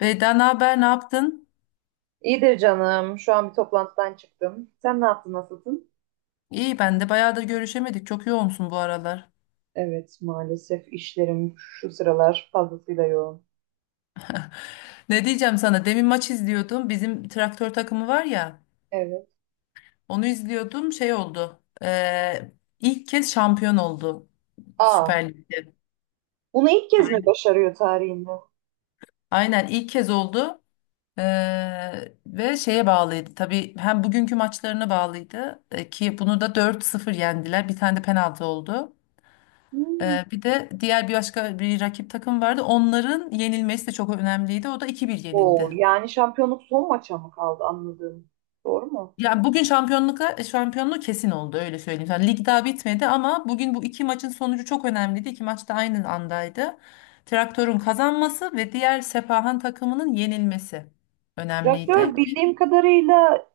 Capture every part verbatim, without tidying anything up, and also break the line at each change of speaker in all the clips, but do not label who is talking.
Beyda, ne haber, ne yaptın?
İyidir canım. Şu an bir toplantıdan çıktım. Sen ne yaptın, nasılsın?
İyi, ben de bayağıdır görüşemedik. Çok yoğunsun bu aralar.
Evet, maalesef işlerim şu sıralar fazlasıyla yoğun.
Ne diyeceğim sana? Demin maç izliyordum. Bizim Traktör takımı var ya.
Evet.
Onu izliyordum. Şey oldu. eee, ilk kez şampiyon oldu
Aa,
Süper Lig'de.
bunu ilk kez mi başarıyor tarihinde?
Aynen, ilk kez oldu. Eee, ve şeye bağlıydı. Tabii hem bugünkü maçlarına bağlıydı. E, ki bunu da dört sıfır yendiler. Bir tane de penaltı oldu.
Hmm.
Ee, bir de diğer bir başka bir rakip takım vardı. Onların yenilmesi de çok önemliydi. O da iki bir
Oo,
yenildi.
yani şampiyonluk son maça mı kaldı anladığım. Doğru mu?
Yani bugün şampiyonluğa şampiyonluğu kesin oldu, öyle söyleyeyim. Yani lig daha bitmedi ama bugün bu iki maçın sonucu çok önemliydi. İki maç da aynı andaydı. Traktör'ün kazanması ve diğer Sepahan takımının yenilmesi önemliydi
Traktör
ki.
bildiğim kadarıyla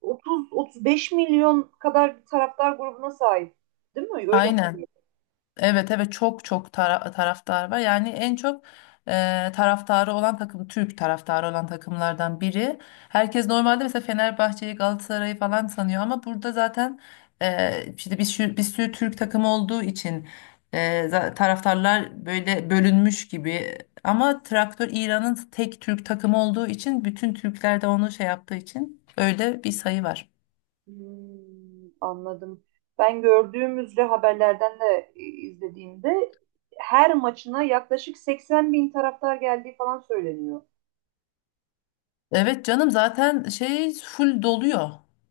otuz otuz beş milyon kadar bir taraftar grubuna sahip. Değil mi? Öyle.
Aynen. Evet, evet, çok çok tara- taraftar var. Yani en çok e, taraftarı olan takım, Türk taraftarı olan takımlardan biri. Herkes normalde mesela Fenerbahçe'yi, Galatasaray'ı falan sanıyor ama burada zaten e, işte bir sürü, bir sürü Türk takımı olduğu için, e, za- taraftarlar böyle bölünmüş gibi. Ama Traktör İran'ın tek Türk takımı olduğu için, bütün Türkler de onu şey yaptığı için öyle bir sayı var.
Hmm, anladım. Ben gördüğümüzde haberlerden de e, izlediğimde her maçına yaklaşık seksen bin taraftar geldiği falan söyleniyor.
Evet canım, zaten şey full doluyor.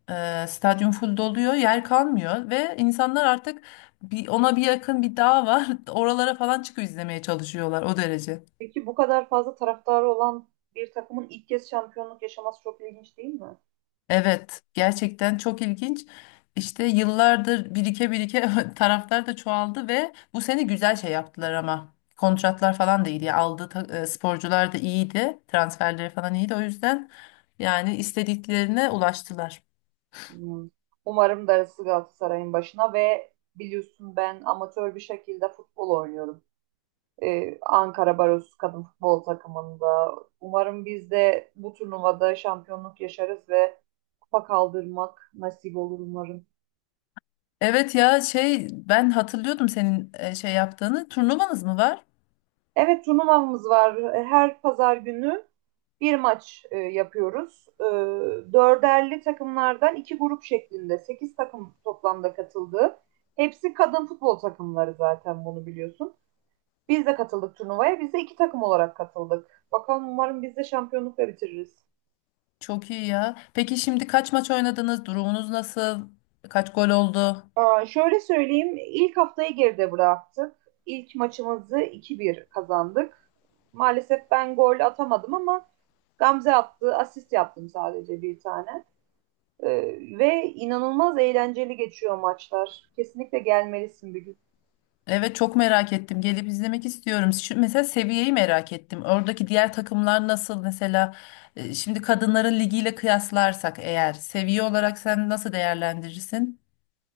Ee, stadyum full doluyor, yer kalmıyor ve insanlar artık bir, ona bir yakın bir dağ var. Oralara falan çıkıp izlemeye çalışıyorlar, o derece.
Peki bu kadar fazla taraftarı olan bir takımın ilk kez şampiyonluk yaşaması çok ilginç değil mi?
Evet, gerçekten çok ilginç. İşte yıllardır birike birike taraftar da çoğaldı ve bu sene güzel şey yaptılar ama. Kontratlar falan da iyiydi. Aldığı ta- e, sporcular da iyiydi. Transferleri falan iyiydi. O yüzden yani istediklerine ulaştılar.
Bilmiyorum. Umarım darısı Galatasaray'ın başına ve biliyorsun ben amatör bir şekilde futbol oynuyorum. Ee, Ankara Barosu kadın futbol takımında. Umarım biz de bu turnuvada şampiyonluk yaşarız ve kupa kaldırmak nasip olur umarım.
Evet ya, şey, ben hatırlıyordum senin e, şey yaptığını. Turnuvanız mı var?
Evet, turnuvamız var. E, Her pazar günü bir maç e, yapıyoruz. E, dörderli takımlardan iki grup şeklinde sekiz takım toplamda katıldı. Hepsi kadın futbol takımları zaten bunu biliyorsun. Biz de katıldık turnuvaya. Biz de iki takım olarak katıldık. Bakalım, umarım biz de şampiyonlukla bitiririz.
Çok iyi ya. Peki şimdi kaç maç oynadınız? Durumunuz nasıl? Kaç gol oldu?
Aa, şöyle söyleyeyim, ilk haftayı geride bıraktık. İlk maçımızı iki bir kazandık. Maalesef ben gol atamadım ama Gamze attı, asist yaptım sadece bir tane. Ee, ve inanılmaz eğlenceli geçiyor maçlar. Kesinlikle gelmelisin bir gün.
Evet, çok merak ettim. Gelip izlemek istiyorum. Şu, mesela, seviyeyi merak ettim. Oradaki diğer takımlar nasıl? Mesela e, şimdi kadınların ligiyle kıyaslarsak eğer, seviye olarak sen nasıl değerlendirirsin?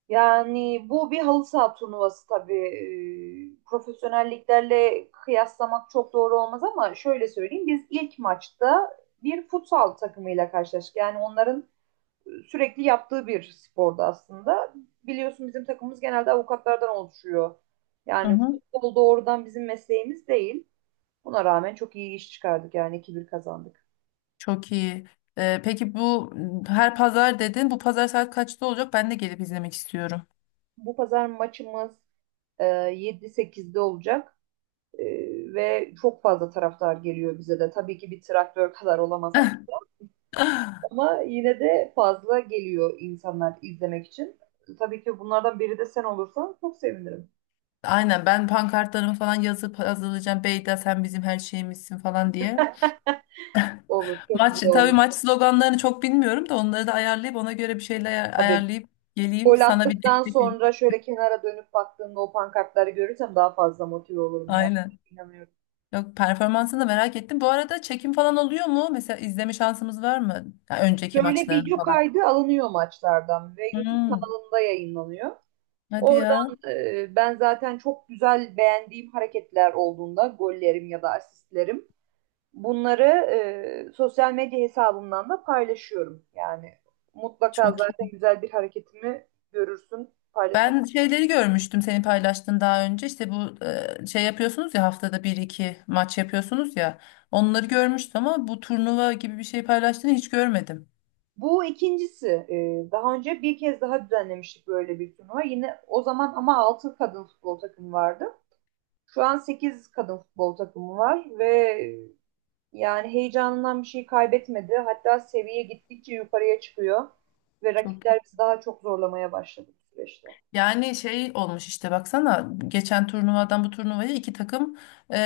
Yani bu bir halı saha turnuvası tabii. Ee, profesyonelliklerle kıyaslamak çok doğru olmaz ama şöyle söyleyeyim, biz ilk maçta bir futsal takımıyla karşılaştık. Yani onların sürekli yaptığı bir spordu aslında. Biliyorsun bizim takımımız genelde avukatlardan oluşuyor.
Hı
Yani
hı.
futbol doğrudan bizim mesleğimiz değil. Buna rağmen çok iyi iş çıkardık, yani iki bir kazandık.
Çok iyi. E, peki bu m, her pazar dedin. Bu pazar saat kaçta olacak? Ben de gelip izlemek istiyorum.
Bu pazar maçımız e, yedi sekizde olacak. E, Ve çok fazla taraftar geliyor bize de. Tabii ki bir traktör kadar olamasak ama yine de fazla geliyor insanlar izlemek için. Tabii ki bunlardan biri de sen olursan çok sevinirim.
Aynen, ben pankartlarımı falan yazıp hazırlayacağım. "Beyda sen bizim her şeyimizsin" falan diye.
Olur, çok
Maç
güzel
tabii
olur.
maç sloganlarını çok bilmiyorum da onları da ayarlayıp, ona göre bir şeyler ayar-
Tabii.
ayarlayıp geleyim.
Gol
Sana bir
attıktan
destek olayım.
sonra şöyle kenara dönüp baktığımda o pankartları görürsem daha fazla motive olurum ben.
Aynen.
İnanıyorum.
Yok, performansını da merak ettim. Bu arada çekim falan oluyor mu? Mesela izleme şansımız var mı, ya önceki
Şöyle
maçlarını
video
falan?
kaydı alınıyor maçlardan ve YouTube
Hmm,
kanalında yayınlanıyor.
hadi ya.
Oradan e, ben zaten çok güzel beğendiğim hareketler olduğunda gollerim ya da asistlerim bunları e, sosyal medya hesabımdan da paylaşıyorum. Yani mutlaka
Çok
zaten
iyi.
güzel bir hareketimi görürsün paylaşmadan.
Ben şeyleri görmüştüm, senin paylaştığın, daha önce, işte bu e, şey yapıyorsunuz ya, haftada bir iki maç yapıyorsunuz ya, onları görmüştüm ama bu turnuva gibi bir şey paylaştığını hiç görmedim.
Bu ikincisi. Ee, daha önce bir kez daha düzenlemiştik böyle bir turnuva. Yine o zaman ama altı kadın futbol takımı vardı. Şu an sekiz kadın futbol takımı var ve e, yani heyecanından bir şey kaybetmedi. Hatta seviye gittikçe yukarıya çıkıyor ve
Çok iyi.
rakipler bizi daha çok zorlamaya başladı bu süreçte.
Yani şey olmuş işte, baksana, geçen turnuvadan bu turnuvaya iki takım e,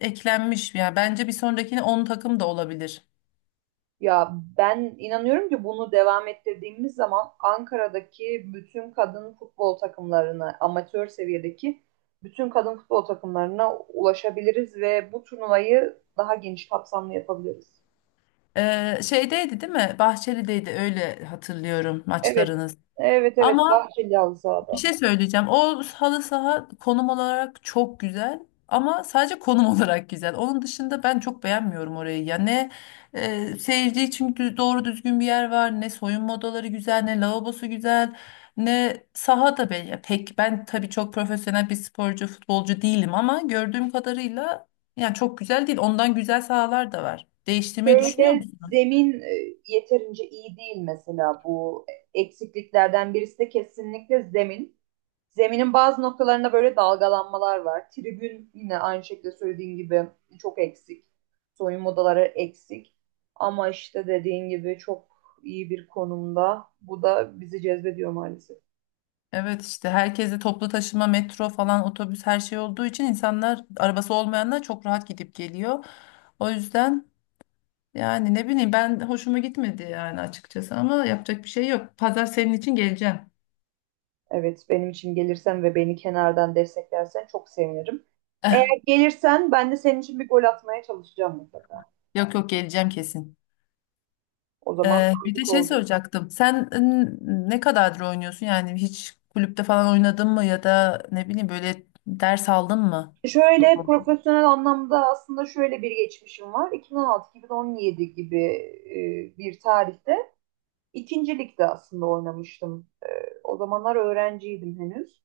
eklenmiş. Yani bence bir sonrakine on takım da olabilir.
Ya, ben inanıyorum ki bunu devam ettirdiğimiz zaman Ankara'daki bütün kadın futbol takımlarına, amatör seviyedeki bütün kadın futbol takımlarına ulaşabiliriz ve bu turnuvayı daha geniş kapsamlı yapabiliriz.
E, şeydeydi değil mi? Bahçeli'deydi, öyle hatırlıyorum
Evet,
maçlarınız.
evet, evet,
Ama
Bahçeli halı
Bir
sahada.
şey söyleyeceğim. O halı saha konum olarak çok güzel ama sadece konum olarak güzel. Onun dışında ben çok beğenmiyorum orayı. Ya ne e, seyirci için dü- doğru düzgün bir yer var, ne soyunma odaları güzel, ne lavabosu güzel, ne saha da be- ya, pek, ben tabii çok profesyonel bir sporcu, futbolcu değilim ama gördüğüm kadarıyla yani çok güzel değil. Ondan güzel sahalar da var. Değiştirmeyi düşünüyor
Şöyle
musun?
zemin e, yeterince iyi değil, mesela bu eksikliklerden birisi de kesinlikle zemin. Zeminin bazı noktalarında böyle dalgalanmalar var. Tribün yine aynı şekilde söylediğin gibi çok eksik. Soyunma odaları eksik. Ama işte dediğin gibi çok iyi bir konumda. Bu da bizi cezbediyor maalesef.
Evet işte, herkese toplu taşıma, metro falan, otobüs, her şey olduğu için, insanlar, arabası olmayanlar, çok rahat gidip geliyor. O yüzden yani, ne bileyim, ben hoşuma gitmedi yani açıkçası ama yapacak bir şey yok. Pazar senin için geleceğim.
Evet, benim için gelirsen ve beni kenardan desteklersen çok sevinirim. Eğer gelirsen ben de senin için bir gol atmaya çalışacağım mutlaka.
Yok yok, geleceğim kesin.
O zaman
Ee, bir de
büyük
şey
oldu.
soracaktım. Sen n- ne kadardır oynuyorsun? Yani hiç kulüpte falan oynadın mı, ya da ne bileyim, böyle ders aldın mı
Şöyle
futbol?
profesyonel anlamda aslında şöyle bir geçmişim var. iki bin on altı-iki bin on yedi gibi e, bir tarihte İkincilikte aslında oynamıştım. O zamanlar öğrenciydim henüz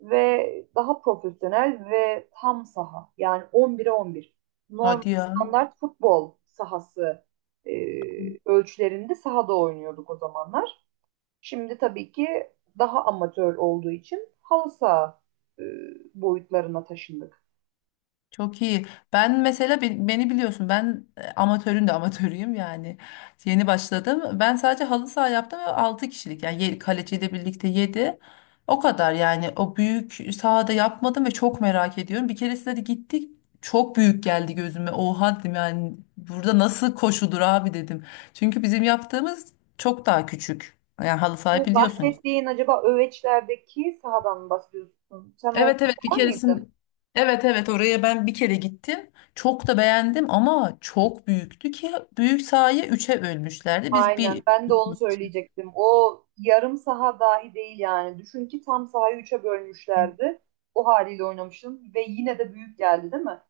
ve daha profesyonel ve tam saha, yani on bire on bir, normal
Hadi ya.
standart futbol sahası e, ölçülerinde sahada oynuyorduk o zamanlar. Şimdi tabii ki daha amatör olduğu için halı saha e, boyutlarına taşındık.
Çok iyi. Ben mesela, be- beni biliyorsun, ben e, amatörün de amatörüyüm yani. Yeni başladım. Ben sadece halı saha yaptım ve altı kişilik yani ye- kaleciyle birlikte yedi. O kadar, yani o büyük sahada yapmadım ve çok merak ediyorum. Bir keresinde de gittik, çok büyük geldi gözüme. "Oha" dedim, yani burada nasıl koşudur abi dedim. Çünkü bizim yaptığımız çok daha küçük. Yani halı saha
Bu
biliyorsun.
bahsettiğin acaba Öveçler'deki sahadan mı bahsediyorsun? Sen o
Evet evet, bir
maçta var mıydın?
keresin evet evet, oraya ben bir kere gittim. Çok da beğendim ama çok büyüktü ki büyük sahayı üçe bölmüşlerdi. Biz
Aynen.
bir.
Ben de onu söyleyecektim. O yarım saha dahi değil yani. Düşün ki tam sahayı üçe bölmüşlerdi. O haliyle oynamıştım ve yine de büyük geldi, değil mi?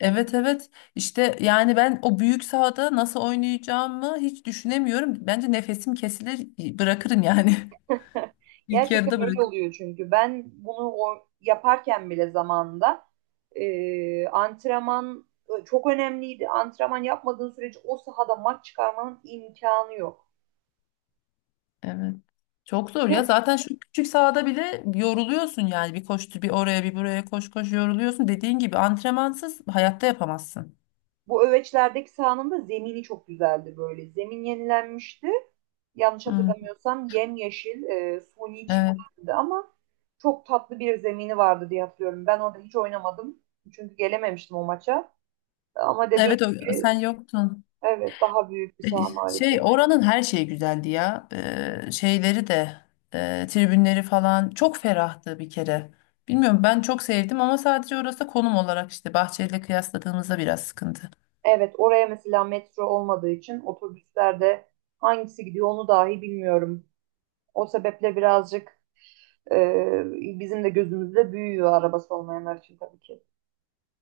Evet evet, işte yani ben o büyük sahada nasıl oynayacağımı hiç düşünemiyorum. Bence nefesim kesilir, bırakırım yani. İlk
Gerçekten
yarıda
öyle
bırakırım.
oluyor çünkü. Ben bunu o yaparken bile zamanında e, antrenman e, çok önemliydi. Antrenman yapmadığın sürece o sahada maç çıkarmanın imkanı yok.
Evet. Çok zor ya,
Bu
zaten şu küçük sahada bile yoruluyorsun yani, bir koştu, bir oraya bir buraya, koş koş, yoruluyorsun. Dediğin gibi, antrenmansız hayatta yapamazsın.
Bu öveçlerdeki sahanın da zemini çok güzeldi böyle. Zemin yenilenmişti. Yanlış
Hı.
hatırlamıyorsam yemyeşil, e, suni
Evet.
çimlendi ama çok tatlı bir zemini vardı diye hatırlıyorum. Ben orada hiç oynamadım. Çünkü gelememiştim o maça. Ama dediğin
Evet, o-
gibi,
sen yoktun.
evet, daha büyük bir
E,
saha
Şey,
maalesef.
oranın her şeyi güzeldi ya. E, şeyleri de e, tribünleri falan çok ferahtı bir kere. Bilmiyorum, ben çok sevdim ama sadece, orası da konum olarak işte Bahçeli'yle kıyasladığımızda biraz sıkıntı.
Evet, oraya mesela metro olmadığı için otobüslerde hangisi gidiyor onu dahi bilmiyorum. O sebeple birazcık e, bizim de gözümüzde büyüyor arabası olmayanlar için tabii ki.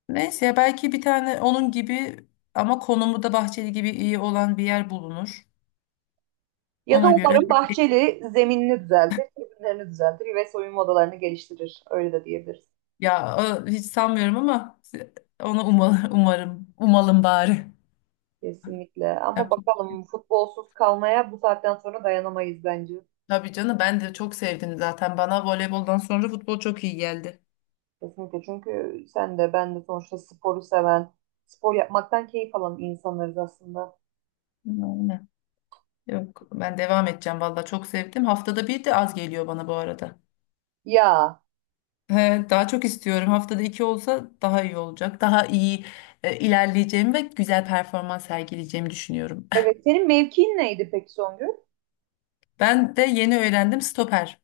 Neyse ya, belki bir tane onun gibi ama konumu da Bahçeli gibi iyi olan bir yer bulunur.
Ya da
Ona göre.
umarım Bahçeli zeminini düzeltir, tribünlerini düzeltir ve soyunma odalarını geliştirir. Öyle de diyebiliriz.
Ya, o- hiç sanmıyorum ama onu umalım, umarım, umalım bari.
Kesinlikle. Ama
Yapacak.
bakalım, futbolsuz kalmaya bu saatten sonra dayanamayız bence.
Tabii canım, ben de çok sevdim zaten. Bana voleyboldan sonra futbol çok iyi geldi.
Kesinlikle. Çünkü sen de ben de sonuçta sporu seven, spor yapmaktan keyif alan insanlarız aslında.
Aynen. Yok, ben devam edeceğim valla, çok sevdim. Haftada bir de az geliyor bana bu arada.
Ya,
He, daha çok istiyorum. Haftada iki olsa daha iyi olacak. Daha iyi e, ilerleyeceğimi ve güzel performans sergileyeceğimi düşünüyorum.
evet. Senin mevkiin neydi peki, Songül?
Ben de yeni öğrendim, stoper.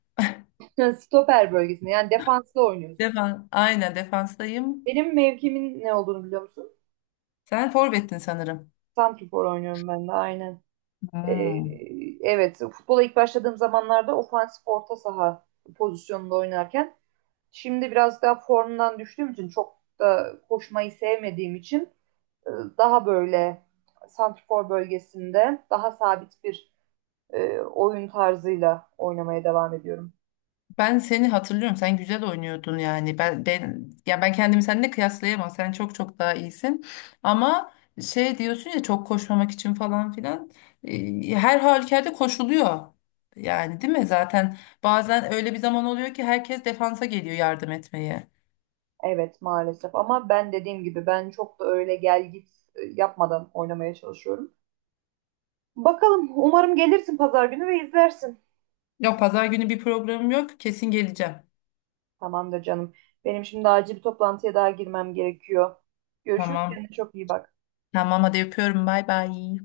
Stoper bölgesinde. Yani defansta oynuyorsun.
Defan, aynen, defanstayım.
Benim mevkimin ne olduğunu biliyor musun?
Sen forvettin sanırım.
Santrfor oynuyorum ben de aynen. Ee,
Hmm.
evet, futbola ilk başladığım zamanlarda ofansif orta saha pozisyonunda oynarken şimdi biraz daha formdan düştüğüm için, çok da koşmayı sevmediğim için, e, daha böyle santrfor bölgesinde daha sabit bir e, oyun tarzıyla oynamaya devam ediyorum.
Ben seni hatırlıyorum. Sen güzel oynuyordun yani. Ben ben, ya ben kendimi seninle kıyaslayamam. Sen çok çok daha iyisin. Ama şey diyorsun ya, çok koşmamak için falan filan. Ee, Her halükarda koşuluyor. Yani değil mi? Zaten bazen öyle bir zaman oluyor ki, herkes defansa geliyor yardım etmeye.
Evet maalesef ama ben dediğim gibi ben çok da öyle gel git e, yapmadan oynamaya çalışıyorum. Bakalım, umarım gelirsin pazar günü ve izlersin.
Yok, pazar günü bir programım yok. Kesin geleceğim.
Tamamdır canım. Benim şimdi acil bir toplantıya daha girmem gerekiyor. Görüşürüz.
Tamam.
Kendine çok iyi bak.
Tamam, hadi öpüyorum. Bay bay.